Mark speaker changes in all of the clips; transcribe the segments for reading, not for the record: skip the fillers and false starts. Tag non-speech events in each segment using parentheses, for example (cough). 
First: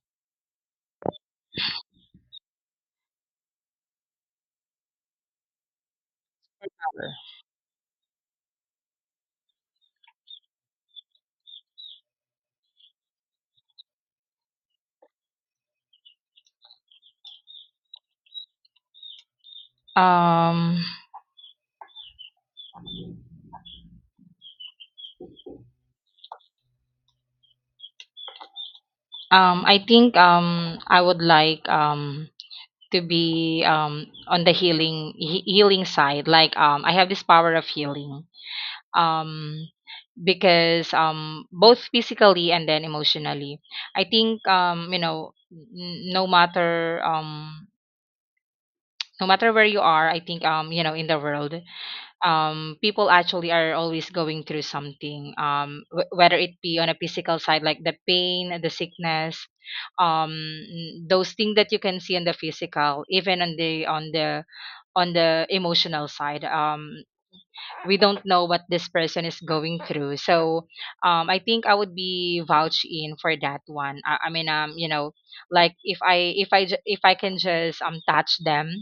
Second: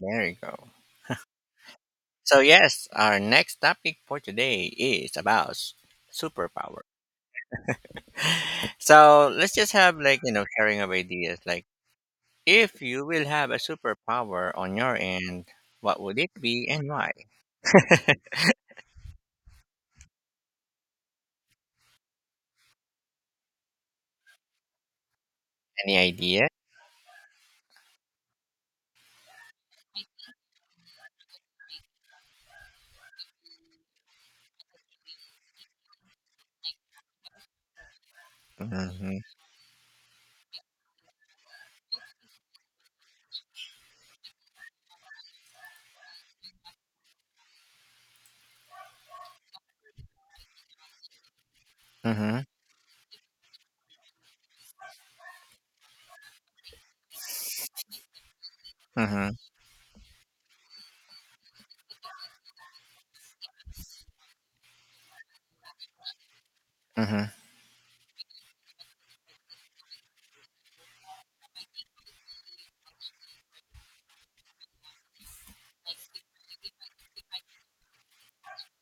Speaker 1: There you go. So yes, our next topic for today is about superpower. (laughs) So let's just have like sharing of ideas. Like if you will have a superpower on your end, what would it be and why? (laughs)
Speaker 2: Um,
Speaker 1: Any idea?
Speaker 2: I think I would like to be on the healing side. Like I have this power of healing,
Speaker 1: Mm-hmm.
Speaker 2: um, because both physically and then emotionally. I think, no matter no matter where you are, I think, in the world.
Speaker 1: Mm-hmm.
Speaker 2: People actually are always going through something. Whether it be on a physical side, like the pain, the
Speaker 1: Mm-hmm.
Speaker 2: sickness, um, those things that you can see on the physical, even on the emotional side.
Speaker 1: Mm-hmm.
Speaker 2: We don't know what this person is going through, so I think I would be vouch in for that one. I mean, like if I can just touch them,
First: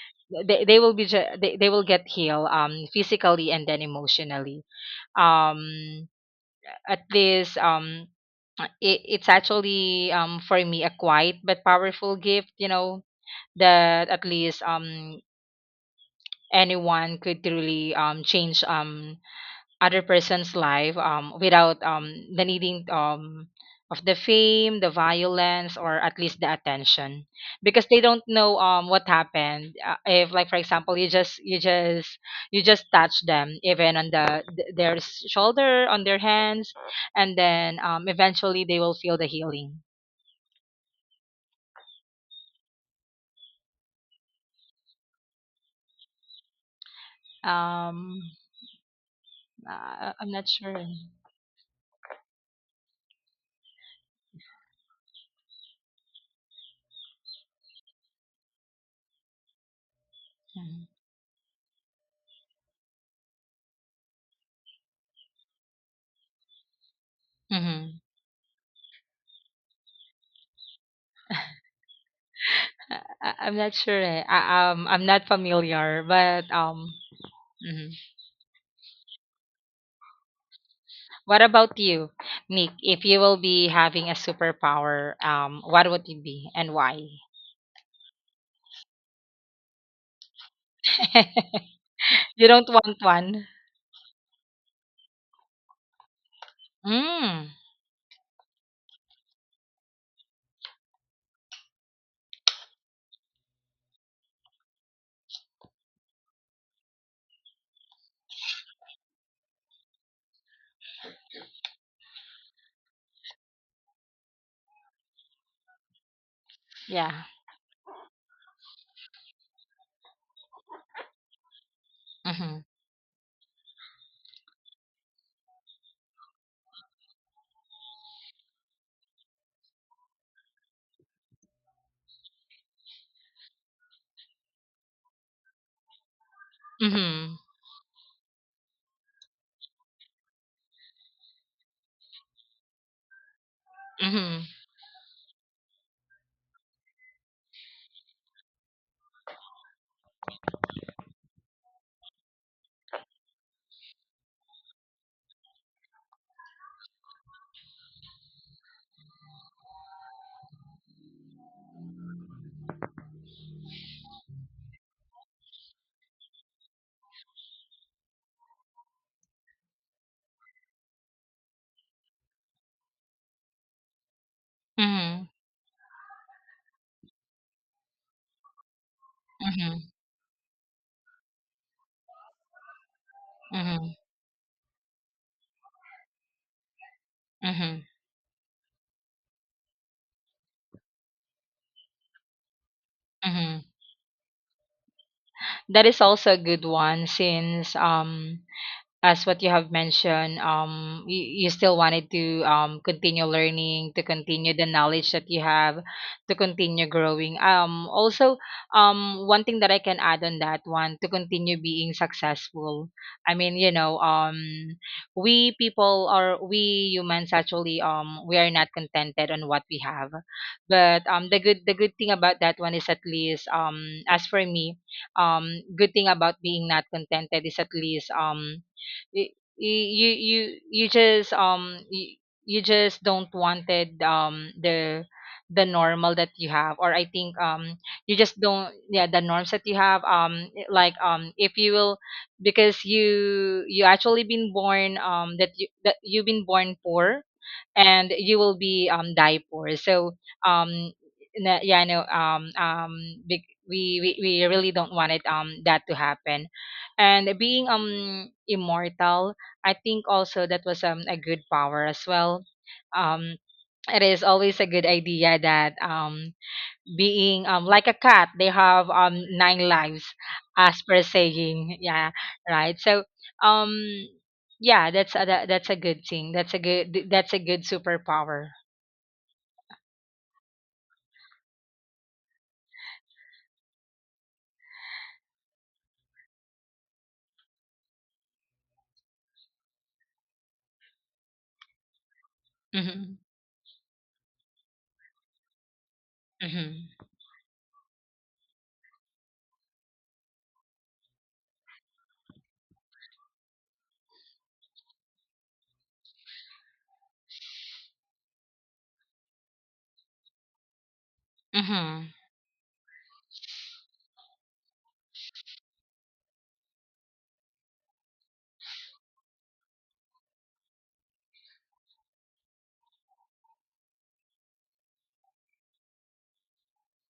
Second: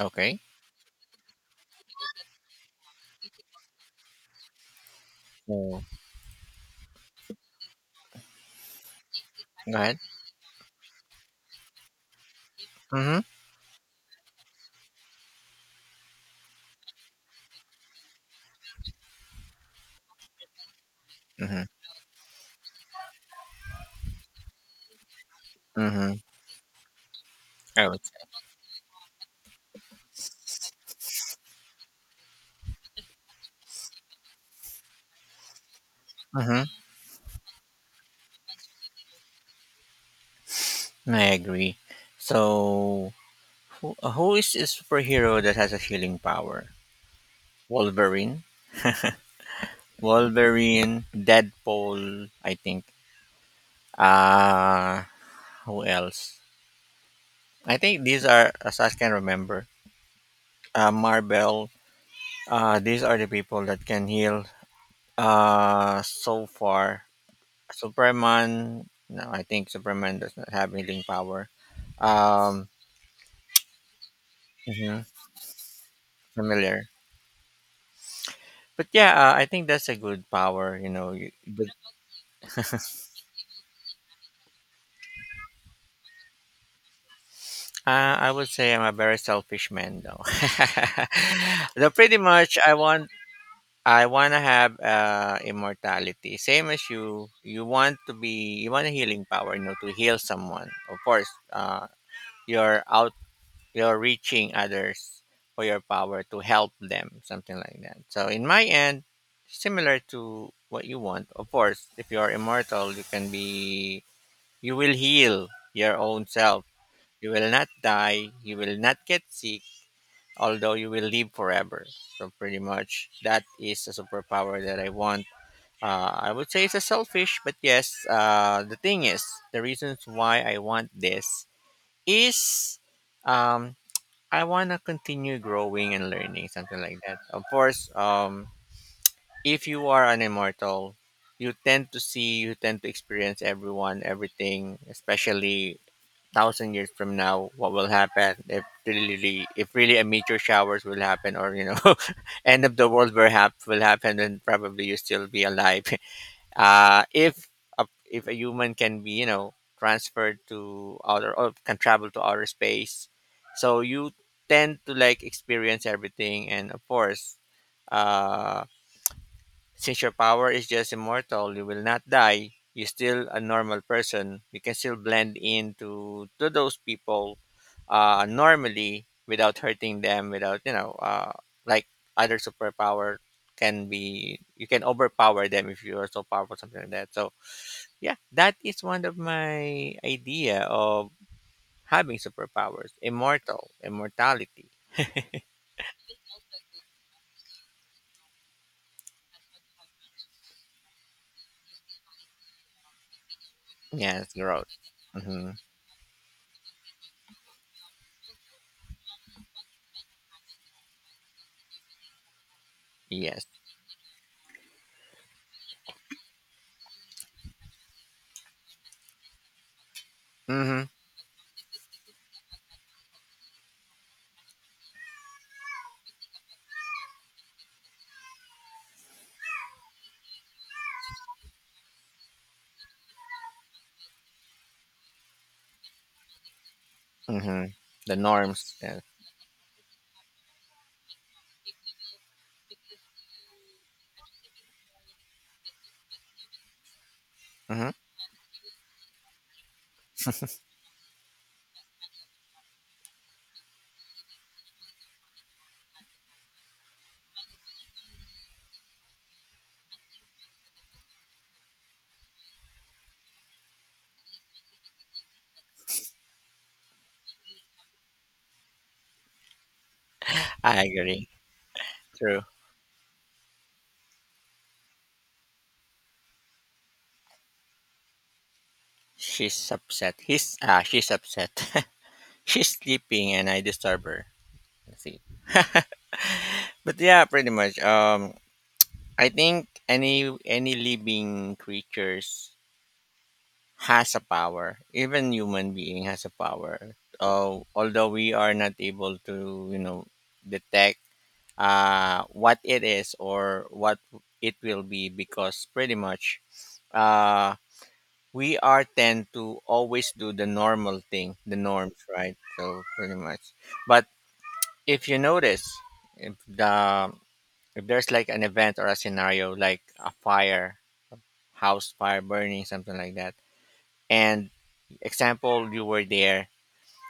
Speaker 1: Okay.
Speaker 2: they will be they will get healed, physically and then emotionally,
Speaker 1: So
Speaker 2: um at least. It's
Speaker 1: go ahead.
Speaker 2: actually for me a quiet but powerful gift.
Speaker 1: Mm-hmm.
Speaker 2: That at least anyone could really change other person's life,
Speaker 1: Mm-hmm.
Speaker 2: without the needing of the fame, the violence, or
Speaker 1: Mm-hmm.
Speaker 2: at least the attention, because
Speaker 1: I
Speaker 2: they
Speaker 1: would say.
Speaker 2: don't know what happened. If, like for example, you just touch them, even on their shoulder, on their
Speaker 1: Mm-hmm.
Speaker 2: hands, and then eventually they will feel the healing.
Speaker 1: I agree. So who is a superhero that has a healing power?
Speaker 2: Um,
Speaker 1: Wolverine?
Speaker 2: I'm not sure.
Speaker 1: Wolverine, Deadpool, I think. Uh who else? I think these are as I can remember.
Speaker 2: Mhm.
Speaker 1: Marvel. These are the people that can heal so far.
Speaker 2: Mm-hmm.
Speaker 1: Superman, no, I think Superman does not have healing power. Um
Speaker 2: I'm not sure. Eh. I'm
Speaker 1: mhm,
Speaker 2: not familiar, but
Speaker 1: familiar.
Speaker 2: mhm.
Speaker 1: But yeah, I think that's a good power, you know. you-
Speaker 2: What
Speaker 1: But
Speaker 2: about you, Nick? If you will be having a superpower, what would it be and why?
Speaker 1: I would say I'm a very selfish man, though. (laughs)
Speaker 2: (laughs)
Speaker 1: So pretty
Speaker 2: You
Speaker 1: much,
Speaker 2: don't
Speaker 1: I
Speaker 2: want
Speaker 1: want
Speaker 2: one.
Speaker 1: I want to have immortality, same as you.
Speaker 2: Mm.
Speaker 1: You want a healing power, to heal someone. Of course, uh, you're out, you're reaching others for your power to help them, something like that. So, in my end, similar to what you want. Of course, if you're immortal, you will heal your own self.
Speaker 2: Yeah.
Speaker 1: You will not die. You will not get sick, although you will live forever. So, pretty
Speaker 2: Mhm.
Speaker 1: much, that is a superpower that I want. I would say it's a selfish, but yes, the thing is, the reasons why I want this is um, I want to continue growing and learning, something like that.
Speaker 2: Mhm.
Speaker 1: Of course, if you are an immortal, you tend to see, you tend to experience everyone,
Speaker 2: Mhm.
Speaker 1: everything, especially 1,000 years from now, what will happen if really, really, if really a meteor showers will happen, or (laughs) end of the world will will happen, and probably you still be alive. (laughs) uh, if if a human can be transferred to outer or can travel to outer space, so you tend to like experience everything. And of course, uh, since your power is just immortal, you will not die. You're still a normal person. You can still
Speaker 2: Mhm.
Speaker 1: blend into to those people normally without
Speaker 2: Mhm.
Speaker 1: hurting them, without like other superpower, can
Speaker 2: Mhm.
Speaker 1: be you can overpower them if you are so powerful, something like that. So
Speaker 2: Mhm.
Speaker 1: yeah, that is one of my idea of having superpowers:
Speaker 2: Mhm.
Speaker 1: immortal, immortality.
Speaker 2: That is also a good one, since as what you have mentioned, you still wanted to continue learning, to
Speaker 1: Yes,
Speaker 2: continue the
Speaker 1: growth.
Speaker 2: knowledge that you
Speaker 1: Mm-hmm.
Speaker 2: have, to continue growing. Also, one thing that I can add on that one, to continue being successful. I
Speaker 1: Yes.
Speaker 2: mean, you know, we humans actually, we are not contented on what we have.
Speaker 1: Mm-hmm.
Speaker 2: But the good thing about that one is at least. As for me, um, good thing about being not contented is at least. You you you you just you just don't wanted the normal that you have. Or I think
Speaker 1: Mm-hmm.
Speaker 2: you
Speaker 1: The
Speaker 2: just don't,
Speaker 1: norms. Yes.
Speaker 2: yeah, the norms that you have, like if you will, because you actually been born, that you've been born poor
Speaker 1: Mm-hmm.
Speaker 2: and you will be die poor. So um yeah, no, big, we really don't want it that to happen. And being immortal, I think also that was a good power as well. Um it is always a good idea that, being like a cat, they have nine lives, as
Speaker 1: I
Speaker 2: per
Speaker 1: agree.
Speaker 2: saying. Yeah,
Speaker 1: True.
Speaker 2: right. So um yeah, that's a good thing, that's a good superpower.
Speaker 1: She's upset. He's ah. She's upset. (laughs) She's sleeping, and I disturb her. That's it. (laughs) But yeah, pretty much. I think any living creatures
Speaker 2: Mm-hmm.
Speaker 1: has a power. Even human being has a power.
Speaker 2: Mm-hmm.
Speaker 1: Although we are not able to, detect what it is or what it will be, because pretty much uh, we are tend to always do the normal thing, the norms,
Speaker 2: Mm-hmm.
Speaker 1: right? So pretty much. But if you notice, if the if there's like an event or a scenario like a fire, house fire burning, something like that, and example you were there,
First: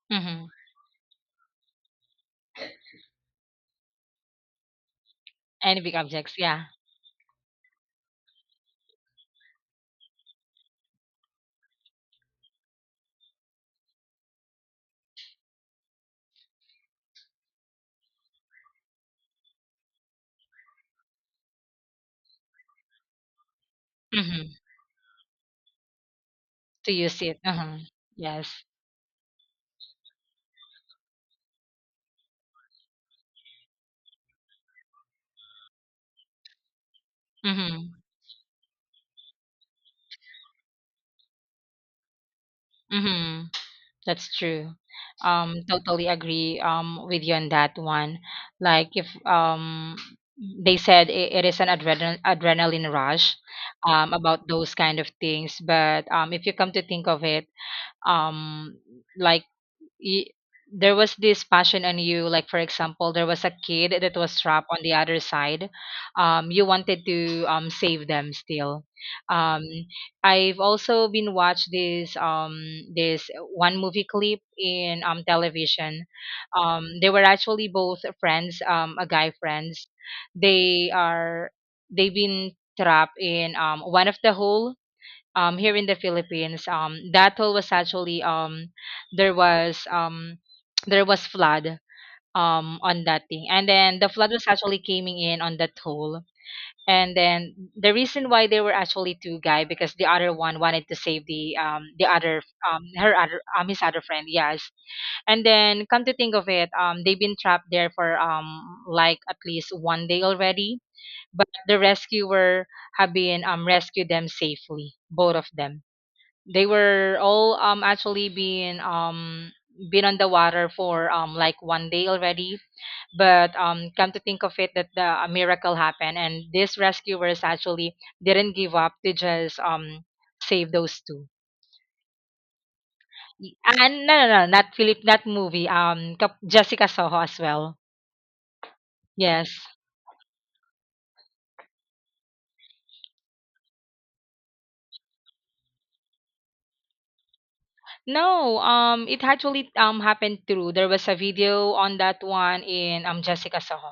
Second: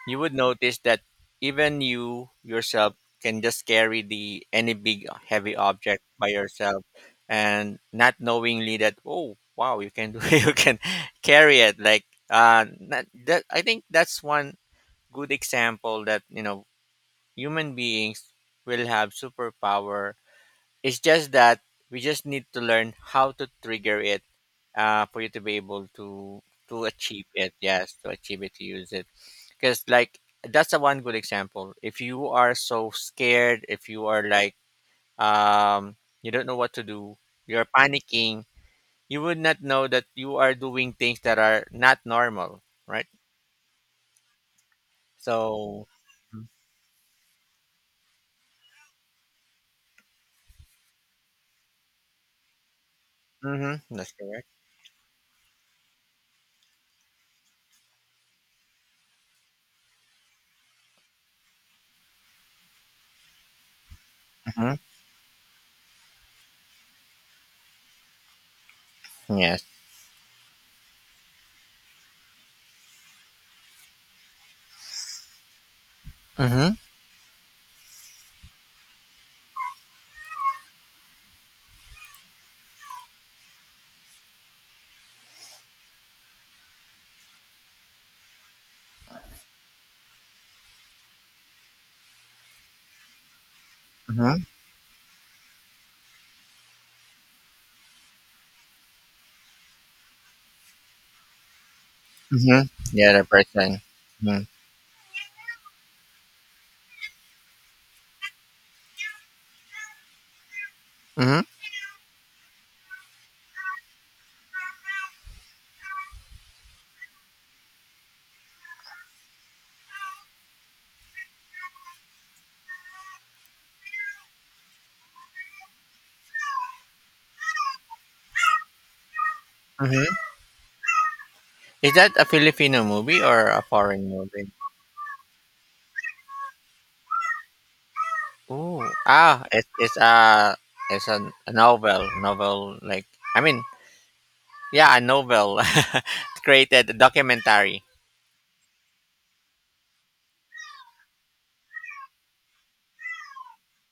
Speaker 1: you would
Speaker 2: Mm-hmm.
Speaker 1: notice that even you yourself can just carry the any big heavy
Speaker 2: Any big
Speaker 1: object by
Speaker 2: objects, yeah.
Speaker 1: yourself, and not knowingly that, oh wow, you can do (laughs) you can carry it like not, that I think that's one good example that you know human beings will have superpower. It's just that we just need to learn how to trigger it,
Speaker 2: Mm-hmm.
Speaker 1: for you to be able to
Speaker 2: To use
Speaker 1: achieve
Speaker 2: it,
Speaker 1: it.
Speaker 2: uh-huh.
Speaker 1: Yes, to achieve it,
Speaker 2: Yes.
Speaker 1: to use it. Because like, that's the one good example. If you are so scared, if you are like um you don't know what to do, you're
Speaker 2: Mm-hmm.
Speaker 1: panicking, you would not know that you are doing things that are not normal, right?
Speaker 2: Mm-hmm. That's true.
Speaker 1: So
Speaker 2: Totally agree with you on that one. Like if they said it, it is an adrenaline rush,
Speaker 1: mm-hmm, that's
Speaker 2: about
Speaker 1: correct.
Speaker 2: those kind of things. But if you come to think of it, um like, y- there was this passion on you, like for example there was a kid that was trapped
Speaker 1: Mm-hmm.
Speaker 2: on the other side, you wanted to save them still. um
Speaker 1: Yes.
Speaker 2: I've also been watched this, this one movie clip in television.
Speaker 1: Mm-hmm.
Speaker 2: They were actually both friends, a guy friends. they are they've been trapped in one of the hole, here in the Philippines. That hole was actually, there was, (tsk) there was flood on that thing, and then the flood
Speaker 1: Mm-hmm.
Speaker 2: was actually coming in on that hole. And then the reason why there were actually two guy, because the other one wanted to save the other
Speaker 1: Mm-hmm. The
Speaker 2: her
Speaker 1: other
Speaker 2: other his
Speaker 1: person.
Speaker 2: other friend.
Speaker 1: Mm-hmm.
Speaker 2: Yes. And then, come to think of it, they've been trapped there for like at least one day already.
Speaker 1: Mm-hmm.
Speaker 2: But the rescuer have been rescued them safely, both of them. They were all actually been on the water for like one day already. But come to think of it, that the a miracle happened, and these rescuers actually didn't give up to just
Speaker 1: Mm-hmm.
Speaker 2: save those two.
Speaker 1: Is that a Filipino movie or a
Speaker 2: And
Speaker 1: foreign
Speaker 2: no, no, no,
Speaker 1: movie?
Speaker 2: not not movie. Jessica Soho as well.
Speaker 1: Ooh,
Speaker 2: Yes.
Speaker 1: it's it's a, a novel, like, I mean, yeah, a novel (laughs) created a documentary.
Speaker 2: No, it actually happened through. There was a video on that one in Jessica Soho.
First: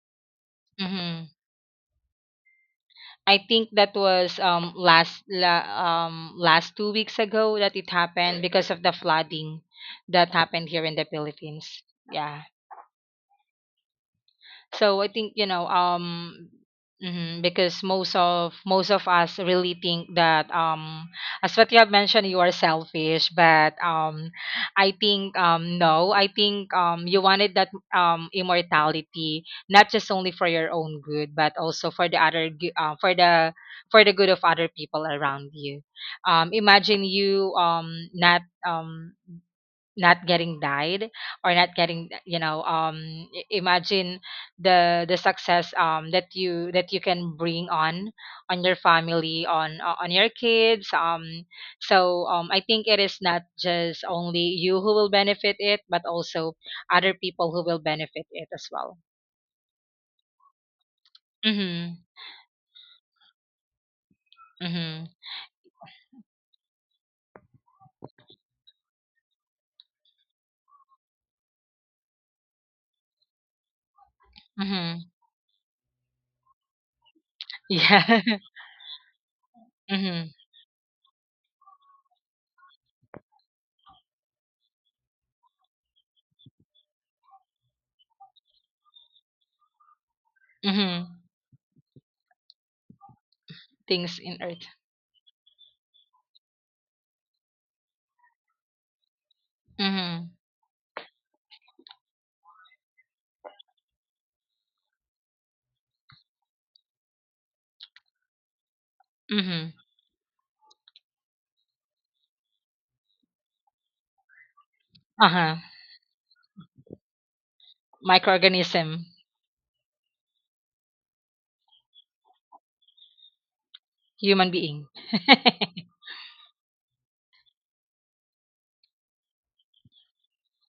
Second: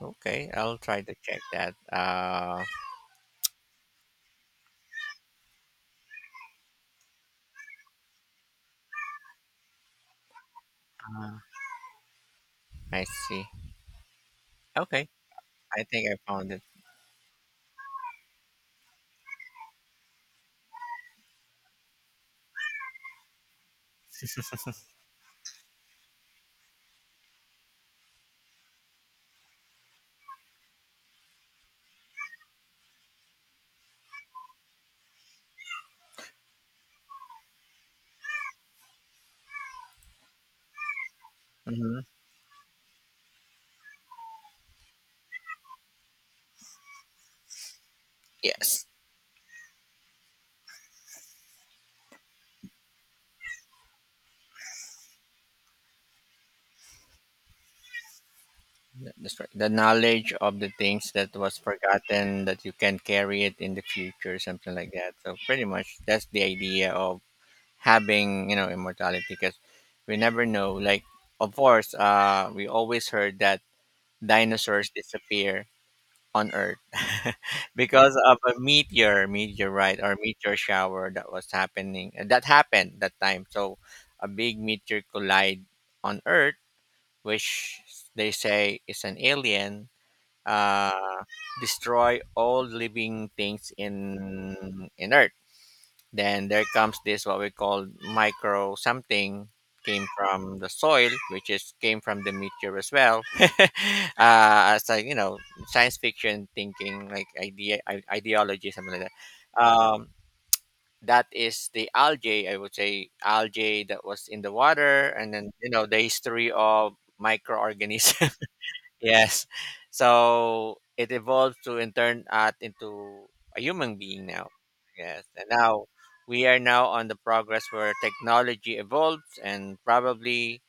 Speaker 1: Okay, I'll try to
Speaker 2: Mm-hmm.
Speaker 1: check that.
Speaker 2: I think that was last 2 weeks ago that it happened because of the flooding that happened here in the
Speaker 1: Ah.
Speaker 2: Philippines. Yeah.
Speaker 1: I see.
Speaker 2: So I
Speaker 1: Okay,
Speaker 2: think, you know,
Speaker 1: I think I found it.
Speaker 2: mhm, because most of us really think that, as what you have mentioned, you are selfish. But I think, no, I think you wanted that immortality not just only for your own good but also for the for the good of other people around you. Imagine you not, not getting died or not
Speaker 1: Hmm.
Speaker 2: getting, you know, imagine the success, that you can bring on your
Speaker 1: Yes,
Speaker 2: family, on on your kids. So I think it is not just only you who will benefit it, but also other people who will benefit it as well.
Speaker 1: that's right. The knowledge of the things that was
Speaker 2: Mhm.
Speaker 1: forgotten that you can carry it in the future, something like
Speaker 2: Mhm.
Speaker 1: that. So pretty much that's the idea of having immortality, because we never know. Like, of course, we always heard that dinosaurs
Speaker 2: Mhm.
Speaker 1: disappear on Earth (laughs) because
Speaker 2: Yeah.
Speaker 1: of a meteor,
Speaker 2: (laughs)
Speaker 1: meteorite, or
Speaker 2: Mhm.
Speaker 1: meteor shower that was happening. That happened that time. So a big meteor collide on Earth, which they say is an alien,
Speaker 2: Mhm.
Speaker 1: uh, destroy all living things
Speaker 2: Things in earth.
Speaker 1: in Earth. Then there comes this what we call micro something came
Speaker 2: Mhm.
Speaker 1: from the soil, which is came from the meteor as well. (laughs) It's like science fiction thinking, like idea ideology, something like that.
Speaker 2: Mhm.
Speaker 1: That is the algae, I would say algae that was in the water, and then
Speaker 2: Uh-huh.
Speaker 1: the history of microorganisms. (laughs)
Speaker 2: Microorganism.
Speaker 1: Yes. So it evolved to in turn art into a human being now.
Speaker 2: Human being.
Speaker 1: Yes. And
Speaker 2: (laughs)
Speaker 1: now we are now on the progress where technology evolves and probably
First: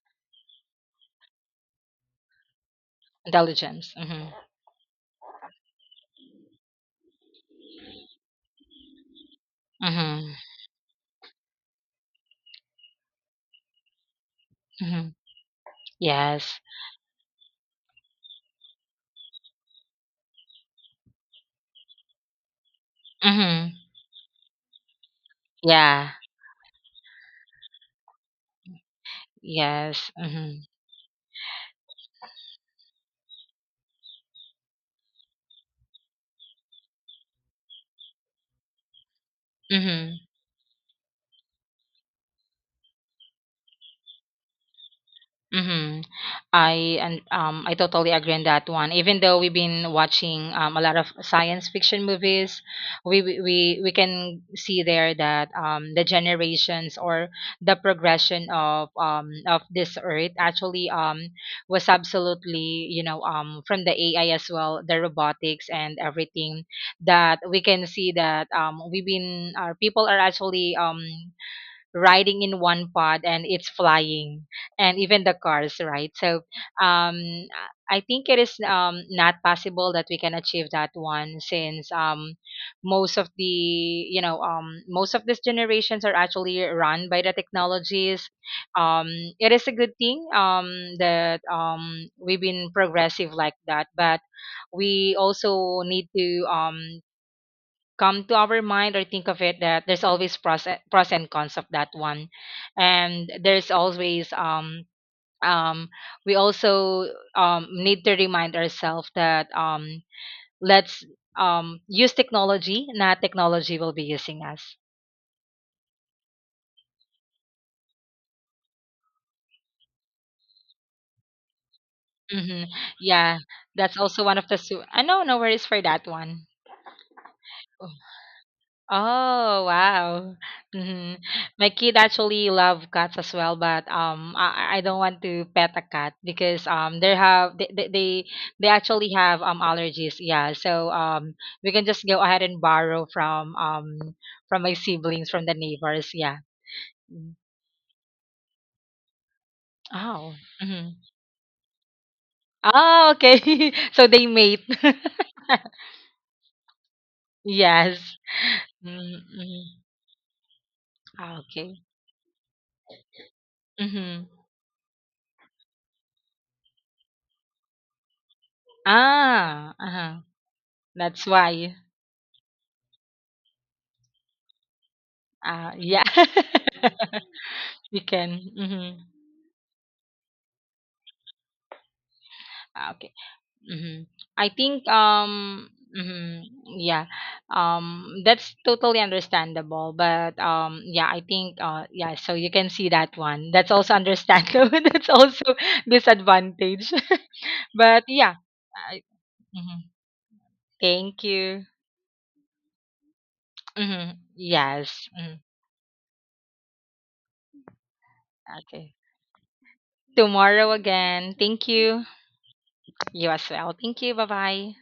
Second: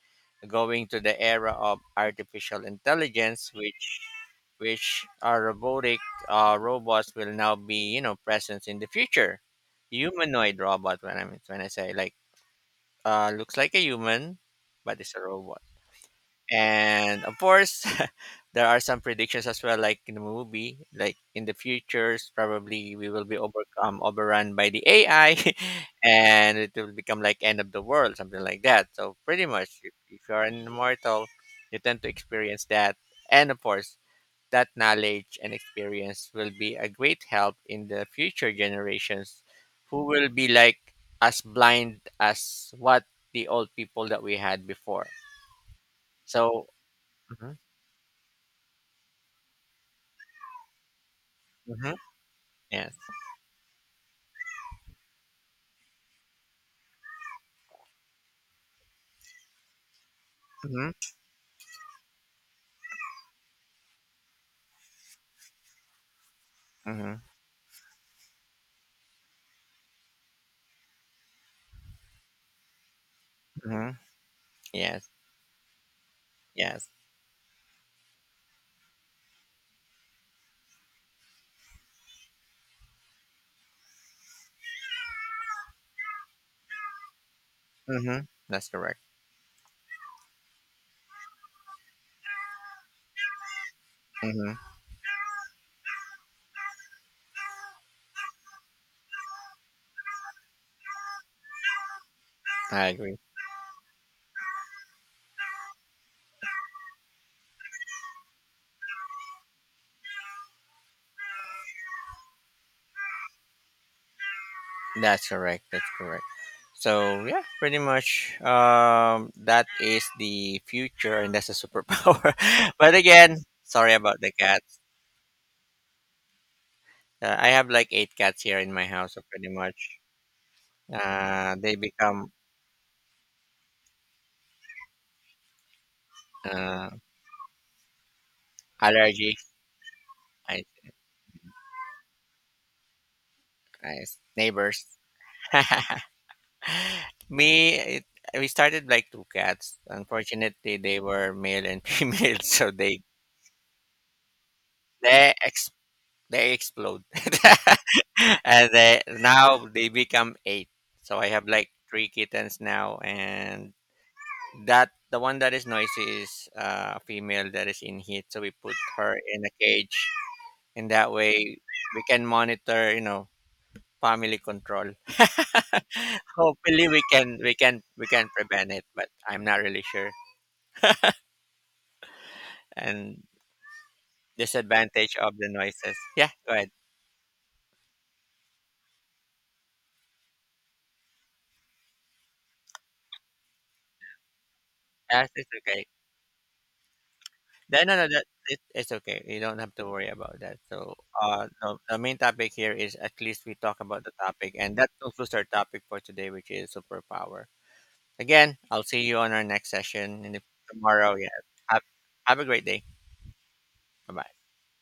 Speaker 1: going to the era of artificial intelligence,
Speaker 2: Intelligence.
Speaker 1: which
Speaker 2: Mhm.
Speaker 1: which our robotic robots will now be, presence in the future.
Speaker 2: Mhm.
Speaker 1: Humanoid robot, when I say like looks like a human but it's
Speaker 2: Mhm.
Speaker 1: a robot.
Speaker 2: Yes.
Speaker 1: And of course, (laughs) there are some predictions as well, like in the movie, like in the futures, probably we will be
Speaker 2: Mhm.
Speaker 1: overcome overrun by the AI (laughs)
Speaker 2: Yeah.
Speaker 1: and it will become like end of the world, something like that. So pretty much, if,
Speaker 2: Yes.
Speaker 1: if you're
Speaker 2: Mhm.
Speaker 1: an immortal, you tend to experience that. And of course, that knowledge and experience will be a great help in the future generations who
Speaker 2: Mhm.
Speaker 1: will be like as blind as what the old people that we had before.
Speaker 2: Mhm.
Speaker 1: So
Speaker 2: I totally agree on that one. Even though we've been watching, a lot of science
Speaker 1: Mhm.
Speaker 2: fiction movies,
Speaker 1: Yes.
Speaker 2: we can see there that, the generations or the progression of, of this earth actually,
Speaker 1: Mhm.
Speaker 2: was absolutely, you know, from the AI as well, the robotics and everything
Speaker 1: Mhm.
Speaker 2: that we can see that, we've been, our people are actually, riding in one pod and it's
Speaker 1: Mhm.
Speaker 2: flying, and
Speaker 1: Yes.
Speaker 2: even the cars, right? So
Speaker 1: Yes.
Speaker 2: um I think it is not possible that we can achieve that one, since most of the, you know, most of these generations are actually run by the
Speaker 1: Mhm.
Speaker 2: technologies.
Speaker 1: That's correct.
Speaker 2: um it is a good thing, that we've been progressive like that. But
Speaker 1: Mhm.
Speaker 2: we also need to, come to our mind or think of it, that there's always pros and cons of that one.
Speaker 1: I agree.
Speaker 2: And there's always um we also need to remind ourselves that, let's, use technology, not technology will be using us.
Speaker 1: That's correct. That's correct. So yeah, pretty much. That is the future, and that's a superpower.
Speaker 2: Hmm.
Speaker 1: (laughs) But again,
Speaker 2: Yeah,
Speaker 1: sorry
Speaker 2: that's
Speaker 1: about
Speaker 2: also
Speaker 1: the
Speaker 2: one of the
Speaker 1: cats.
Speaker 2: I know, no worries for that one.
Speaker 1: I have like eight cats here in my house. So pretty
Speaker 2: Oh,
Speaker 1: much,
Speaker 2: wow. Hmm. My
Speaker 1: they
Speaker 2: kid
Speaker 1: become
Speaker 2: actually love cats as well, but I don't want to pet a cat because
Speaker 1: uh
Speaker 2: they have they actually have
Speaker 1: allergies.
Speaker 2: allergies. Yeah,
Speaker 1: I,
Speaker 2: so we can just go ahead and borrow
Speaker 1: I
Speaker 2: from my
Speaker 1: neighbors.
Speaker 2: siblings, from the
Speaker 1: (laughs)
Speaker 2: neighbors. Yeah. Mm.
Speaker 1: Me, it, we started like two cats.
Speaker 2: Oh.
Speaker 1: Unfortunately,
Speaker 2: Hmm.
Speaker 1: they were male and (laughs) female, so
Speaker 2: Oh, okay. (laughs) So they mate. (laughs)
Speaker 1: they ex, they explode,
Speaker 2: Yes.
Speaker 1: (laughs) and
Speaker 2: Mm-hmm.
Speaker 1: they become eight. So I have like
Speaker 2: Okay.
Speaker 1: three kittens now, and
Speaker 2: Mm-hmm.
Speaker 1: that the one that is noisy is a female that is in heat. So we put her in a
Speaker 2: Ah,
Speaker 1: cage,
Speaker 2: uh-huh.
Speaker 1: and that
Speaker 2: That's
Speaker 1: way
Speaker 2: why.
Speaker 1: we can monitor. Family control.
Speaker 2: Ah, yeah.
Speaker 1: (laughs) Hopefully we can we can
Speaker 2: (laughs) You
Speaker 1: we can
Speaker 2: can.
Speaker 1: prevent it,
Speaker 2: Mhm.
Speaker 1: but I'm not really sure.
Speaker 2: Ah, okay.
Speaker 1: And
Speaker 2: Mhm. I think,
Speaker 1: disadvantage of the noises. Yeah,
Speaker 2: mhm,
Speaker 1: go ahead.
Speaker 2: yeah. That's totally understandable, but yeah, I think yeah, so you can see that one. That's also understandable. (laughs) That's
Speaker 1: Yes, it's
Speaker 2: also
Speaker 1: okay.
Speaker 2: disadvantage. (laughs)
Speaker 1: No, no,
Speaker 2: But
Speaker 1: no,
Speaker 2: yeah.
Speaker 1: it's
Speaker 2: I,
Speaker 1: okay. You don't have to
Speaker 2: mhm.
Speaker 1: worry about that. So,
Speaker 2: Thank you.
Speaker 1: the main topic here is at least we talk about the
Speaker 2: Mhm.
Speaker 1: topic, and that
Speaker 2: Yes.
Speaker 1: concludes
Speaker 2: Mhm.
Speaker 1: our topic for today, which is superpower. Again, I'll
Speaker 2: Okay.
Speaker 1: see you on our next session
Speaker 2: Tomorrow
Speaker 1: tomorrow. Yeah,
Speaker 2: again. Thank
Speaker 1: have,
Speaker 2: you.
Speaker 1: have a great day.
Speaker 2: You as well. Thank you.
Speaker 1: Bye bye.
Speaker 2: Bye-bye.